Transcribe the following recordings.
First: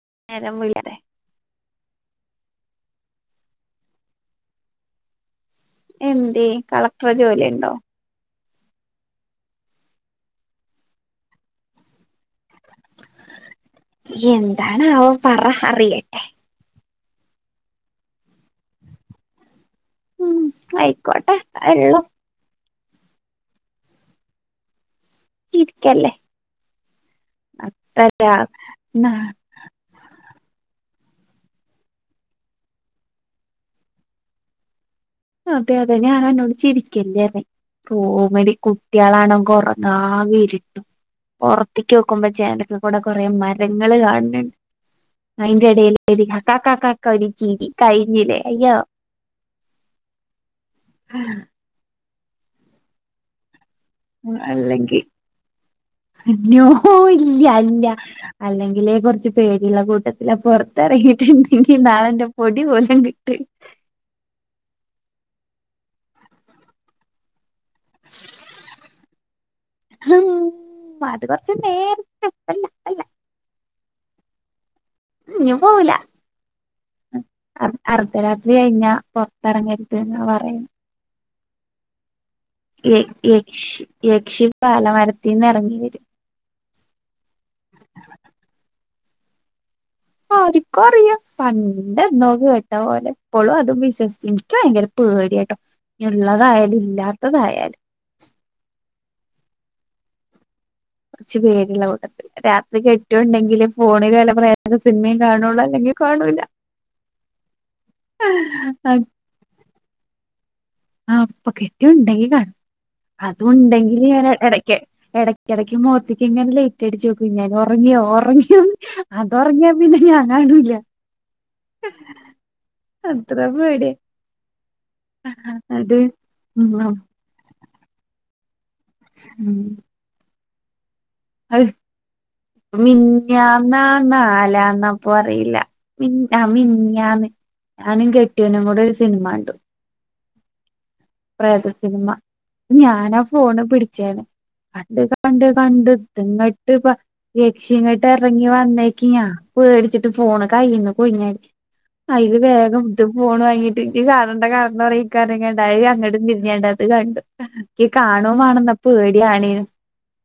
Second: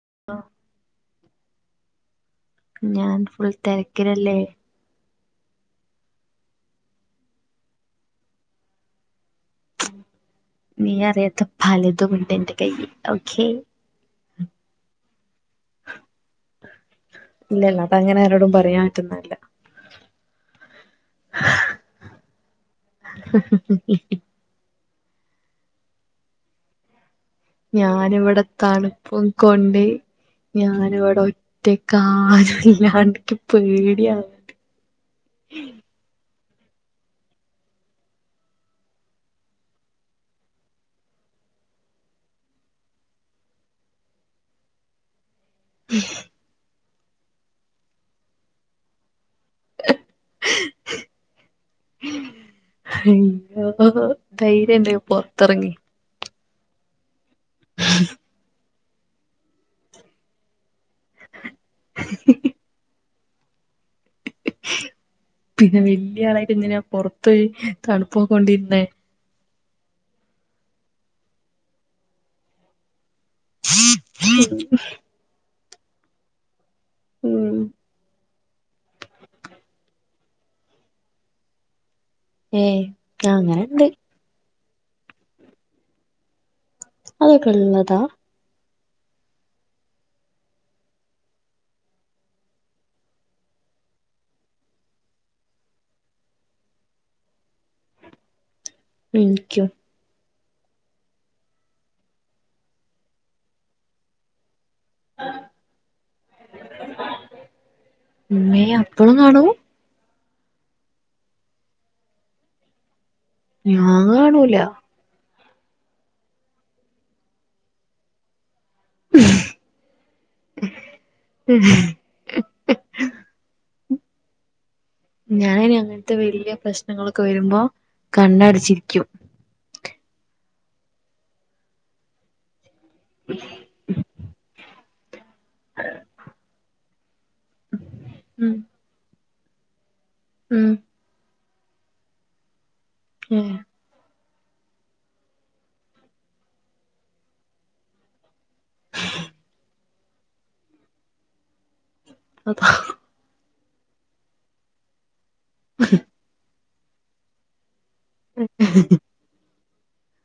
[unintelligible] ഞാൻ ഫുൾ തെരക്കിലല്ലേ? എന്തെയ് കളക്ടർ ജോലി ഇണ്ടോ? നീ അറിയാത്ത പലദുണ്ട്. എന്താണ് അവ പറ അറിയട്ടെ. ഇല്ലല്ല അതങ്ങനെ ആരോടും പറയാൻ പറ്റുന്നല്ല. ഉം ആയിക്കോട്ടെ ഇത്ര ള്ളു. ചിരിക്കല്ലേ. അത്തരാ ഞാനിവിടെ ന്നാ തണുപ്പും കൊണ്ട് ഞാനവിടെ ഒറ്റക്കാരുല്ലാണ്ട് ഇക്ക് പേടി ആവ്ണ്ട്. അതെ അതെ [unintelligible] ചിരിക്കല്ലേ മതി കുട്ടികളാണങ്ക ഉറങ്ങാ വെരിട്ടും. പൊറത്തേക്ക് നോക്കുമ്പോ ജനല് കൂടെ കൊറെ മരങ്ങള് കാണുന്നുണ്ട്. അയിന്റെ ഇടയിൽ ഒരു ക ക കാക്ക ഒരു ചിരി കഴിഞ്ഞില്ലേ അയ്യോ. ആഹ അയ്യ ധൈര്യം ണ്ടെങ്കി പൊറത്തെറങ്ങി അയ്യോഇല്ല ഇല്ല അല്ലെങ്കില് കുറച്ച് പേടിയുള്ള കൂട്ടത്തില. പൊറത്തിറങ്ങിയിട്ടുണ്ടെങ്കി നാളൻന്റെ പൊടി പോലും കിട്ട് പിന്നെ വല്യ ആളായിട്ട് ഇങ്ങനെ പൊറത്ത് തണുപ് കൊണ്ടിരുന്നേ? ഉം അത് കൊറച്ച് നേരത്തേ അല്ല. [unintelligible] ഇഞ്ഞ് പോവൂല ഉം അർദ്ധരാത്രി കഴിഞ്ഞ പുറത്തിറങ്ങരുത്ത എന്ന പറയ ഏയ് യ യക്ഷി അങ്ങനെണ്ട് യക്ഷി പാലമരത്തിൽന്നിറങ്ങി വരും അതൊക്കെ ഉള്ളതാ ആ ആരിക്കും അറിയാം പണ്ട് എന്തക്ക കേട്ട പോലെ എപ്പോഴും അതും വിശ്വസിക്കും ഭയങ്കര പരി കേട്ടോ ഉള്ളതായാലും ഇല്ലാത്തതായാലും മനിക്കൂ കുറച്ച പേരിള്ള കൂട്ടത്തിൽ രാത്രി കെട്ടിയോണ്ടെങ്കിലും ഫോണിൽ വില പറയാ അത് സിനിമയും കാണുള്ളൂ അല്ലെങ്കിൽ കാണൂല മ്മെ അപ്പളും കാണൂ ആ അപ്പൊ കെട്ടി ഉണ്ടെങ്കി കാണും അത ഉണ്ടെങ്കിൽ ഞാൻ ഇടക്ക്ട ഇിടയ്ക്ക് മഖത്തക്ക് ഇങ്ങനെ ലേറ്റ്ടിച്ച് നോക്കും ഇങ്ങനൻ ഉറങ്ങിയോ ഉറങ്ങിയോ അതറങ്ങിയാ പിന്നെ അങ്ങണല്ല അത്രപേടി ഞാന അങ്ങനത്തെ വലിയ ഉം പ്രശ്നങ്ങളൊക്കെ വരുമ്പോ കണ്ണടിച്ചിരിക്ക ഉം അഹ് മിഞാനാ നാലാന്നപ്പൊ അറിയില്ല മിന്ന മിന്നയാന്ന് അന ഉം കെട്ടിയോനും കൂടെഒരു സിനിമ ഉണ്ടു ഉം പ്രേത സിനിമ ഞാനാ ഏഹ് ഫോണ് പിടിച്ചായിന്ന് കണ്ട് കണ്ട് കണ്ട് ഇങ്ങോട്ട് ഇപ്പ യക്ഷി ഇങ്ങോട്ട്റ ഇറങ്ങി വന്നേക്ക ഞാ പേടിച്ചിട്ട് ഫോണ് കഴുന്നു കൊഴിഞ്ഞാടി അതില് അതാ വേഗം ഇട്ട് പോണ് വാങ്ങീട്ട് ഇി കാടേണ്ട കാരണംന്ന് പറക്കങ്ങണ്ട ണ്ടത് കണ്ടു എ കാണോമാണെന്ന പേടിയാണേും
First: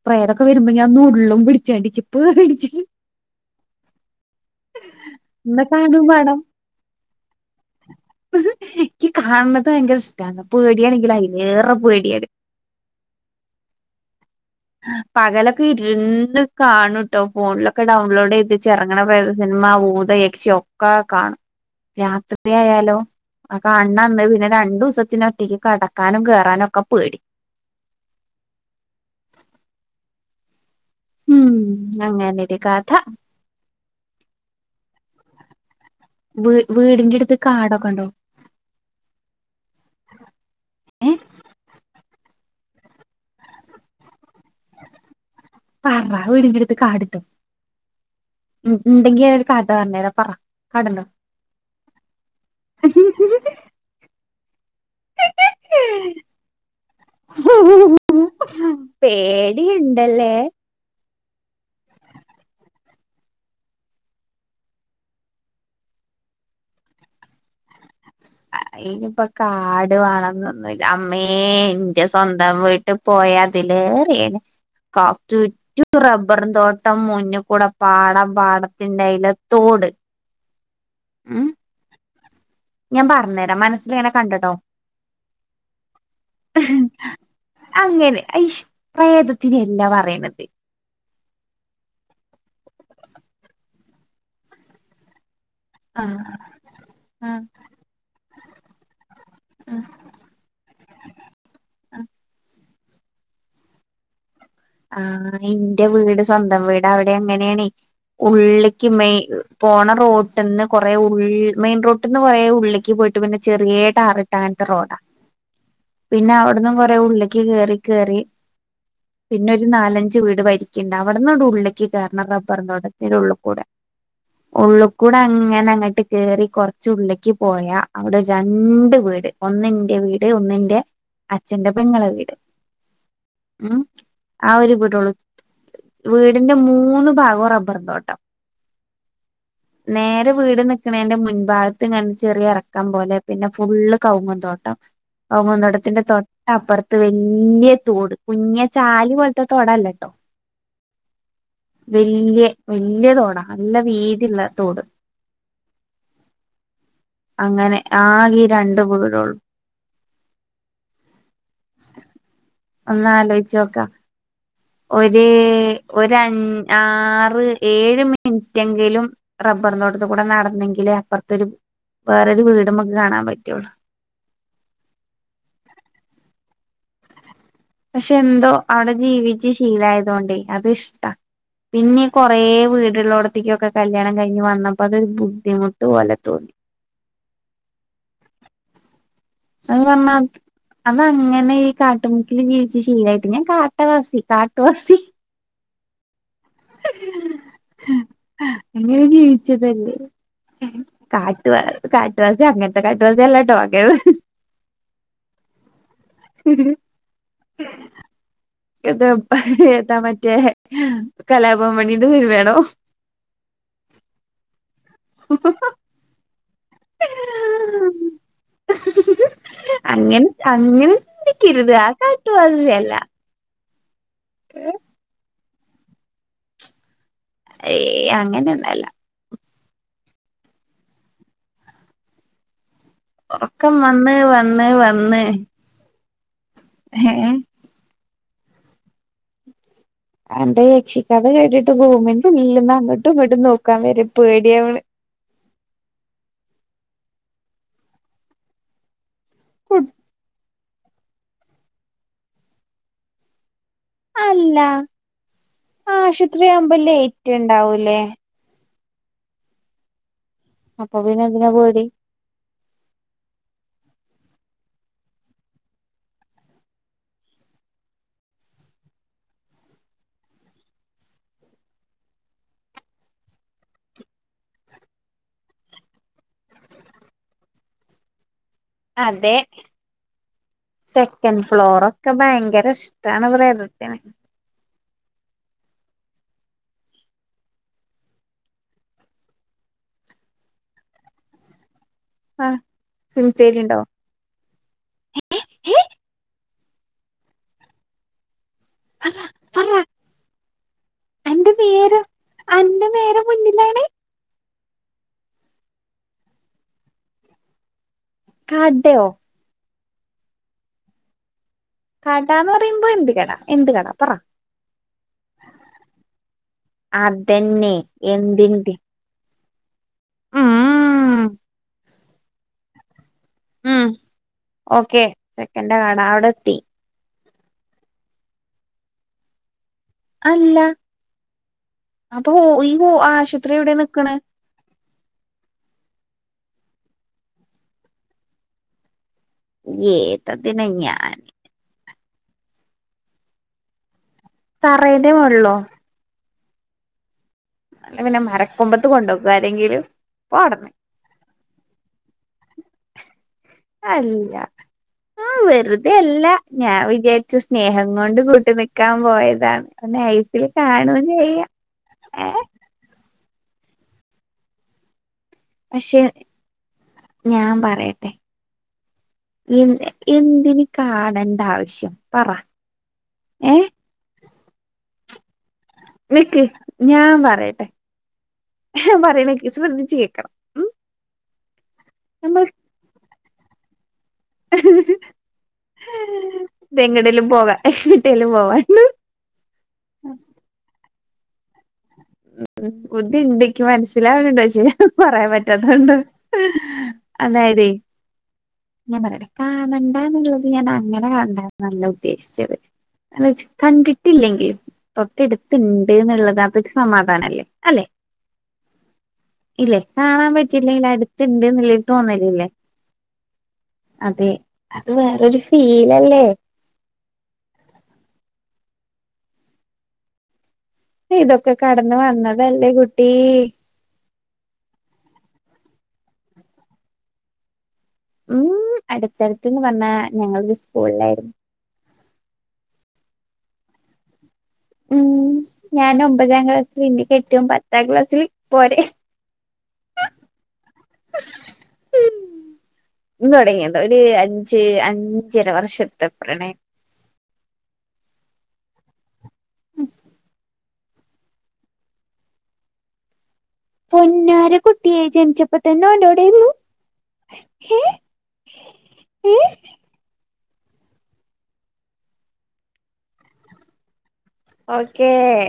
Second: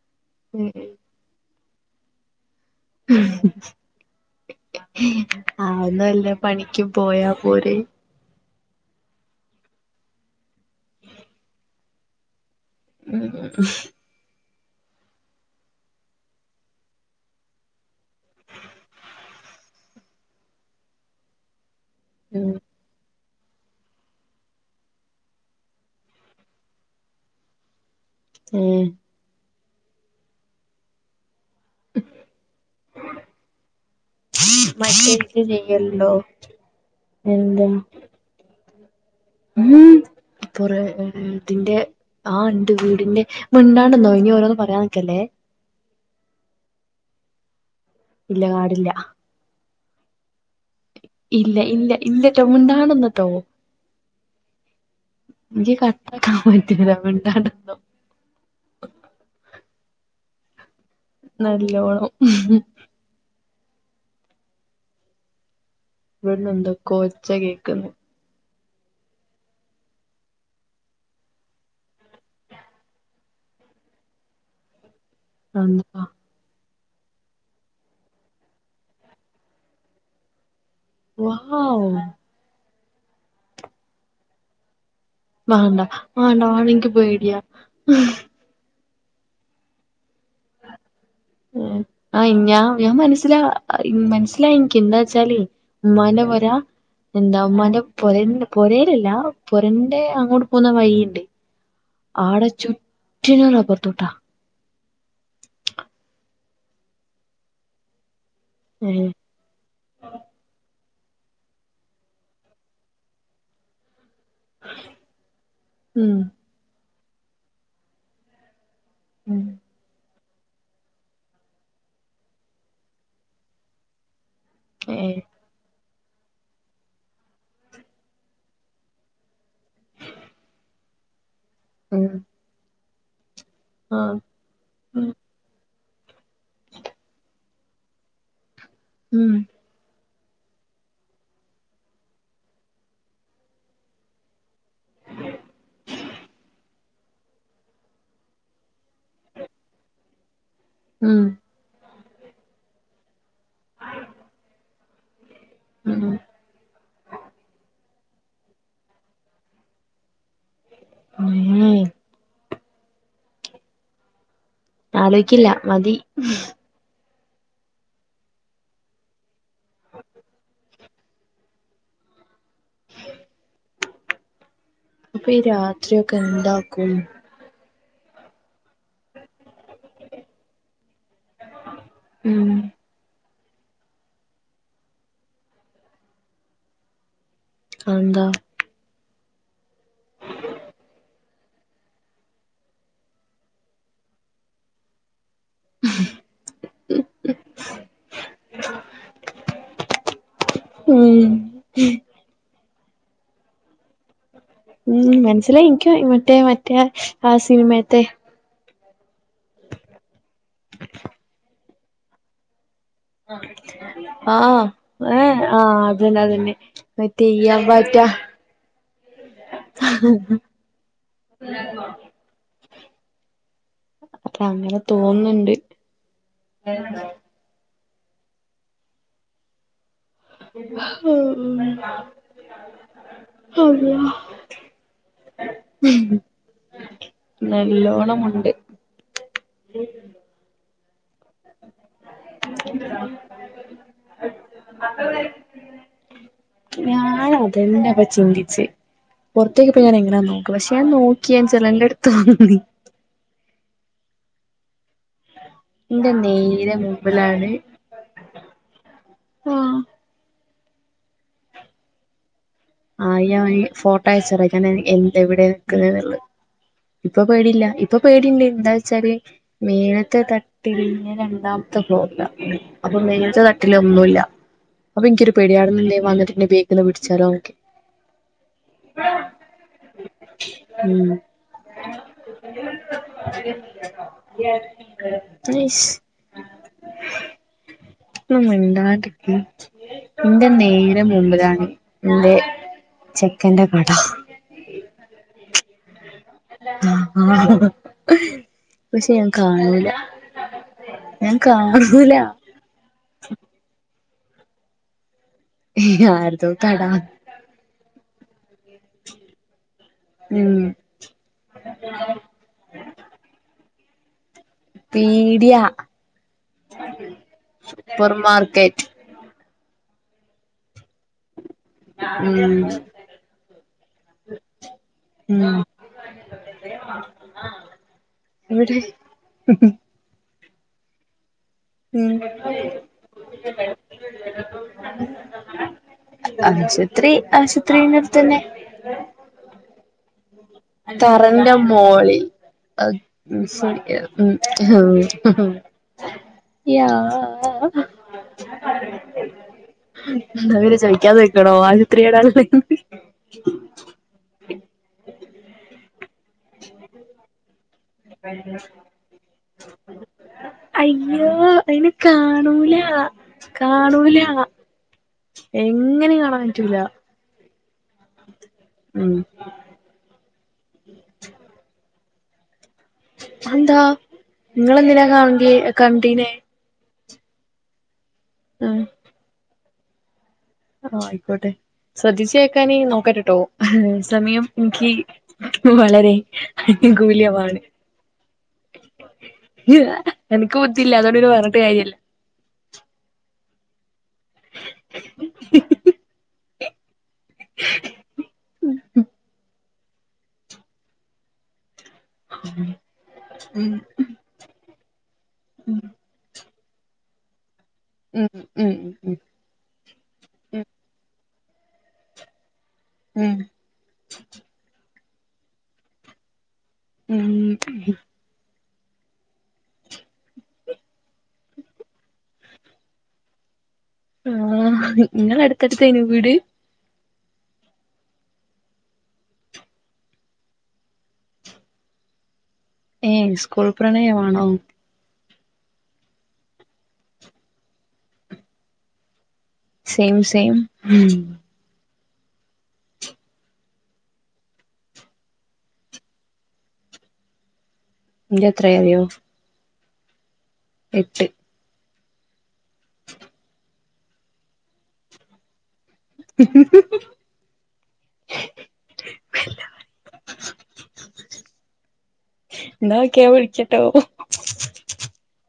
പ്രേതൊക്കെ വരുമ്പോ ഞാൻ ഉള്ളും പിടിച്ച കണ്ടി ച ഇപ്പ്േടിച്ച [unintelligible] ഇന്നെ ആന്നും കാണും അല്ല വാണം പണിക്കും പോയാ പോരെ എനിക്ക് കാണുന്നത് ഭയങ്കര ഇഷ്ട പേടിയാണെങ്കിലിൽ അേറെ പേടിയാണ് അക്ക [unintelligible] പകലൊക്കെ ഇരുന്ന് കാണൂട്ടോ ഫോണിലൊക്കെ ഡൗൺലോഡ് ചെയ്തി ചിറങ്ങണ പ്രയത് അമ്മ ഊത യക്ഷി ഒക്കെ കാണും രാത്രി ആയാലോ അക്കെ അണ്ണന്ന് പിന്നെ രണ്ടു ദിവസത്തിനൊറ്റേക്ക് കടക്കാനും കേയറാനും ഒക്കെ പേടി ഉം ഉം അങ്ങനെ ഒരു കാഥ മറ്റേ ഇത് ചെയ്യലുണ്ടോ വീ വീടിറെ അടുത്ത് കാടൊക്കെ ഉണ്ടോ ഉപ്പറ ഏ ഇതിന്റെ ആഹ് ഉണ്ട് വീടിന്റെ മിണ്ടാണെന്നോ ഇനി ഓരോന്നന്ന് പറയാൻ നിക്കല്ലേ പറ വീടിന്റെടുത്ത് ഇല്ല പാടില്ല കാടുഉണ്ടെങ്കി നോരു കഥ പറഞ്ഞരാാ പറ കാടുണ്ടോ ഇല്ല ഇല്ല ഇല്ലട്ടോ മുൻണ്ടാണന്നട്ടോ കത്തിണ്ടണ ണ്ടല്ലേ നല്ലോണം ഇവിടെന്ന് എന്തൊ കൊ ഒച്ച കേക്കുന്നു ഇനിപ്പൊ കാട് വേണംന്നൊന്നുമല്ല അമ്മേ എന്റെ സ്വന്തം വീട്ട് പോയാ അതിലേറിയ കാസ്റ്ററ്റ അള്ളാ റബ്ബറും തോട്ട ട്ടം മഞ്ഞ കൂടെ പാടം പാടത്തിന്റെ അയില തോട് ഉം വ്വാവൂ ഞാൻ പറഞ്ഞുതരാം മനസ്സില എങ്ങനെ കണ്ടട്ടോ വണ്ടാ വേണ്ട വാണെക്ക് പോയിടിയാ പ്രേതത്തിന്ല്ല പറയുന്നത് ആ [unintelligible] ആഹ് ഞാ ഞാൻ മനസ്സിലാ മനസ്സിലായി എനക്ക് എന്താ വെച്ചാല് ഉമ്മാന്റെ ആഹ് പോരാ എന്താ ആഹ് ഉമ്മാന്റെ പൊര പൊരയിലല്ല പൊരന്റെ അങ്ങോട്ട് പോകുന്ന വഴിയുണ്ട്. ആടെ ചുറ്റുനും റബ്ബർ തോട്ട ആ എന്റെ വീട് സ്വന്തം വീട് അവിടെ എങ്ങനെയണ. ഉള്ളിക്ക് ഏഹ് മെയി പോണ റോട്ടന്ന് കുറേ ഉൾ മെയിൻ റോട്ടിന്ന് നിന്ന് കൊറേ ഉള്ളിലേക്ക് പോയിട്ട് പിന്നെ ചെറിയ ടാർ ട്ട അങ്ങൻ റോഡാ ഉം പിന്നെ അവിടന്നും കൊറെ ഉള്ളേക്ക് കേറി കേറി ഉം പിന്നെ ഒരു നാലഞ്ച് വീട് വരിക്കുണ്ട് അവിടന്നോടെ ഉള്ളിലക്ക് കറണം റബ്ബർ തോട്ടത്തിൻ്റെ ഒരു ഉള്ള്കൂടെ. ഉള്ളിൽ കൂടെ ഏഹ് അങ്ങന അങ്ങട്ട് കയറി കുറച്ച് ഉള്ളേക്ക് പോയാ അവിടെ രണ്ട് വീട് ഒന്നിന്റെ വീട് ഒന്നിന്റെ അച്ഛന്റെ പെങ്ങളെ ഉം വീട് ഉം ആഹ് ആ ഒരു ഉം വീടുള്ളൂ വീടിന്റെ മൂന്ന് ഭാഗവും റബ്ബർന്തോട്ടം. ഉം. നേരെ വീട് നിക്കണേതിന്റെ മുൻഭാഗത്ത് ഇങ്ങനെ ചെറിയ ഇറക്കം പോലെ പിന്നെ ഫുള്ള് കവ്ങ്ങ തോട്ടം. കവുങ്ങുതോട്ടതിൻ്റെ തൊട്ടപ്പുറത്ത് വലിയ തോട് കുഞ്ഞ ചാല ഇ പോലത്തെ തുടല്ലാട്ടോ. ഉം. വല്യ വല്യ തോടാ നല്ല വീതിയുള്ള തോട്. ഉം ഉം അങ്ങനെ ആകെ രണ്ടു വീടുള്ളൂ. ഉം. ഒന്ന് ആലോച്ചോക്ക ഒരു ആലോയിക്കില്ല മതി ഒര ആ ഏഴ് മിനിറ്റ് എങ്കിലും റബ്ബറിനടുത്ത് കൂടെ നടന്നെങ്കിൽ അപ്പറത്തരു വേറരു വീട് മ്മുക്ക് കാണാൻ പറ്റുള്ളു. കും. പക്ഷെ എന്തോ അവിടെ ജീവി ച്ച് ശീലായതൊണ്ടേ അത് ഇഷ്ട പിന്നെ കൊറേ ഉം വീടിലോട് കുട്ടിക്കൊക്കെ കല്യാണം കഴിഞ്ഞ് വന്നപ്പോ അതൊരു ബുദ്ധിമുട്ട് പോലെ തോന്നി. അതെന്താ? [unintelligible] അങ്ങനെ ഈ കാട്ടുമുക്കില് ജീവിച്ചു ഷീലായിട്ട് ഞാൻ കാട്ടവാസി കാട്ടുവാസി. അങ്ങനെ ജീവിച്ചതല്ലേ ഉം കാട്ടു കാട്ടുവാസി അങ്ങന [unintelligible] ഉം മനസ്സിലായി എനിക്ക് മറ്റേ മറ്റേ ആ സിനിമയത്തെ എത് ഏതാ മറ്റേ കലാഭവൻ മണീന്റെ സിനിമയാണോ? ആ ഏ ആ അതന്നെ അതന്നെ. മറ്റേ ഇയ്യാം പാറ്റ അങ്ങ അങ്ങനക്കരുത് ആ കാട്ടുവാസിയല്ല. അപ്പൊ അങ്ങനെ തോന്നുന്നുണ്ട്. ഏയ് അങ്ങനെയൊന്നല്ല. അള്ളാ ഉറക്കം വന്ന് വന്ന് വന്ന് ഏഹ് നല്ലോണമുണ്ട്. [unintelligible] കഥ കേട്ടിട്ട് റൂമിൻ്റെ ഉള്ളീന്ന് അങ്ങോട്ടും ഇങ്ങോട്ടും നോക്കാൻ വരെ പേടിയാവണ്. ഞാൻ അതന്നെ അപ്പൊ ചിന്തിച്ച് പുറത്തേക്ക്പ്പ കു- ഞാൻ എങ്ങനാ നോക്ക? പക്ഷെ ഞാൻ നോക്കിയാ [unintelligible] അല്ല എന്റെ നേരെ ആശുപത്രിയാവുമ്പോ ലേറ്റ് ഉണ്ടാവൂലേ? ആ അപ്പ പിന്നെ ന്തിനാ പേടി ആയി ആയി ഫോട്ടോ ആഴ്ചര ന്തവിടെ നിക്കലെന്ന് ഇപ്പ പേടില്ലാ ഇപ്പ പേടിണ്ട് ന്താ ചാല് മേലത്തെ തട്ടി ഹ്ജേ രണ്ടാ അപ്പ മീലാത്ത തട്ടിലൊന്നുല്ല അപ്പനിക്കൊരു പേടി അവിടെന്ന് ന്തേ വന്നിട്ട് എന്നെ പിടിച്ചാലോ അതെ ഉം സെക്കന്റ് ഫ്ലോറോ ക്ക ഭയങ്കര ഇഷ്ട്ടാണ ഉം ഹ് മം മിണ്ടാണ്ടക്ക് ന്റെ നേരെ മുമ്പിലാണ് ഉം സെമിത്തേരിണ്ടോ ങ്‌ ങ്‌ ആ ആ പക്ഷേ ഞാൻ പറ കാണൂല ഞാൻ അന്റെ നേരെ കാണൂല അന്റെ നേരെ മുന്നിലാണ് ങ്‌ ഹേ അതു താടാ ക്കടോ ഉം കാടാന്ന് പറയുമ്പം എന്ത് കട എന്ത് കട പറ പേടിയാ അതന്നെ സൂപ്പർ എന്തിന്റെ മാർക്കറ്റ് ഉം അ ഉം ഉം ഒക്കെ ക്കന്റെ കാണാ അവിടെത്തി ആ എവിടെ ഉം ഉം അല്ല ഉം അപ്പൊ വോഈ ആശുപത്രി എവിടെ നിക്കണത് അസുത്രി ആശുത്രീന്റെ എടുത്തന്നെ ഹ്ങ്ങെ തറന്റെ മോളിൽ അ [inaudible] ഉംഗ്ങ് ഹും തറേന്റെ മുകളിലോ അല്ലപിന്നെ മരക്കൊമ്പത്ത് കൊണ്ടോയി വെക്കോ ആരെങ്കിലും ന്നാ പോടന്ന് പിന്നെ ചോയ്ക്കാ നിക്കണോ അല്ല ആ വെറുതെ അല്ല ഞാൻ വിചാരിച്ചു സ് നേഹം കൊണ്ട് കൂട്ട് നിക്കാ പോയതാ കാണും ചെയ്യഏ ണൂല കാണൂല പക്ഷെ എങ്ങനിം കാണാൻ പറ്റൂലാ ഞാൻ പറയട്ടെ എന്തിന് കാണണ്ട ആവശ്യം പറ ഏഹ് അതെന്താ ങ്ങളെന്തിനാ കാണാല് കണ്ടീനി ഞാപറയട്ടെ ങ്‌ ഹേ പറയണ് ശ്രദിച്ചു കേൾക്കണം അ ആ ആയ്കോട്ടെ ശ്രദ്ധിച്ചു കേക്കാന് നോക്കട്ടെട്ടോ ഹ് ഹേ തമയം എനിക്ക് വളരെ അനുകൂലി എങ്ങടേലും പോകാൻ മാണ് എങ്ങട്ടേലും പോവാണ്ട് ങ്‌ അനക്ക് ബുദ്ധിയില്ലാ ഉം ബുദ്ധി ണ്ട് ക്കി മനസ്സിലാവുണ് ണ്ട് പക്ഷേ പറയാൻ പറ്റാത്തൊണ്ട ങ്‌ ഹേ അതായത് ഞാൻ പറയേട്ടാ കാണണ്ട ന്ന്ള്ളത് ഞാൻ അങ്ങനെ കാണണ്ട ന്നല്ല ഉ.. ദ്ദേശിച്ചത് അത് വെച്ച് കണ്ടിട്ടില്ലെങ്കില് തൊട്ടടുത്ത് ണ്ട് ന്ന്ള്ളതാ സമാധാനല്ലേ അല്ലെ ഉം ഉം ഇല്ലേ കാണാൻ ഉം പറ്റിയില്ലേലും അടു ണ്ട് ന്നുള്ള തോന്നലല്ലേ ഉം അത് വേറാരു ഫീലല്ലേ ഉം ഉം ഇതൊക്കെ കടന്ന് വന്നതല്ലേ കുട്ടീ ആ നിങ്ങ അടുത്തടുത്തേന വീട് ഉം അടുത്തടുത്തന്ന് വന്ന ഞങ്ങരു സ്കൂളിലായിരുന്നു സ്കൂൾ പ്രണയമാണോ ഉം ഞാൻ ഒമ്പതാം ക്ലാസ്സിൽ ഇൻ്റെ കെട്ട്യോൻ പത്താം ക്ലാസ്സിൽ പോരെ സേം സേം ഇന്ന് തുടങ്ങിയത ഒരു അഞ്ച് അഞ്ചര വർഷത്തെ പ്രണയ ഇൻ്റെ എത്രയായറിയോ ഉ [inaudible] എട്ട് പൊന്നാര കുട്ട്യേ ജൻച്ചപ്പോ തന്നോൻ ഓടെന്നു എ എ എന്നാ ഒക്കെ വിളിക്കട്ടോ ഓക്കേ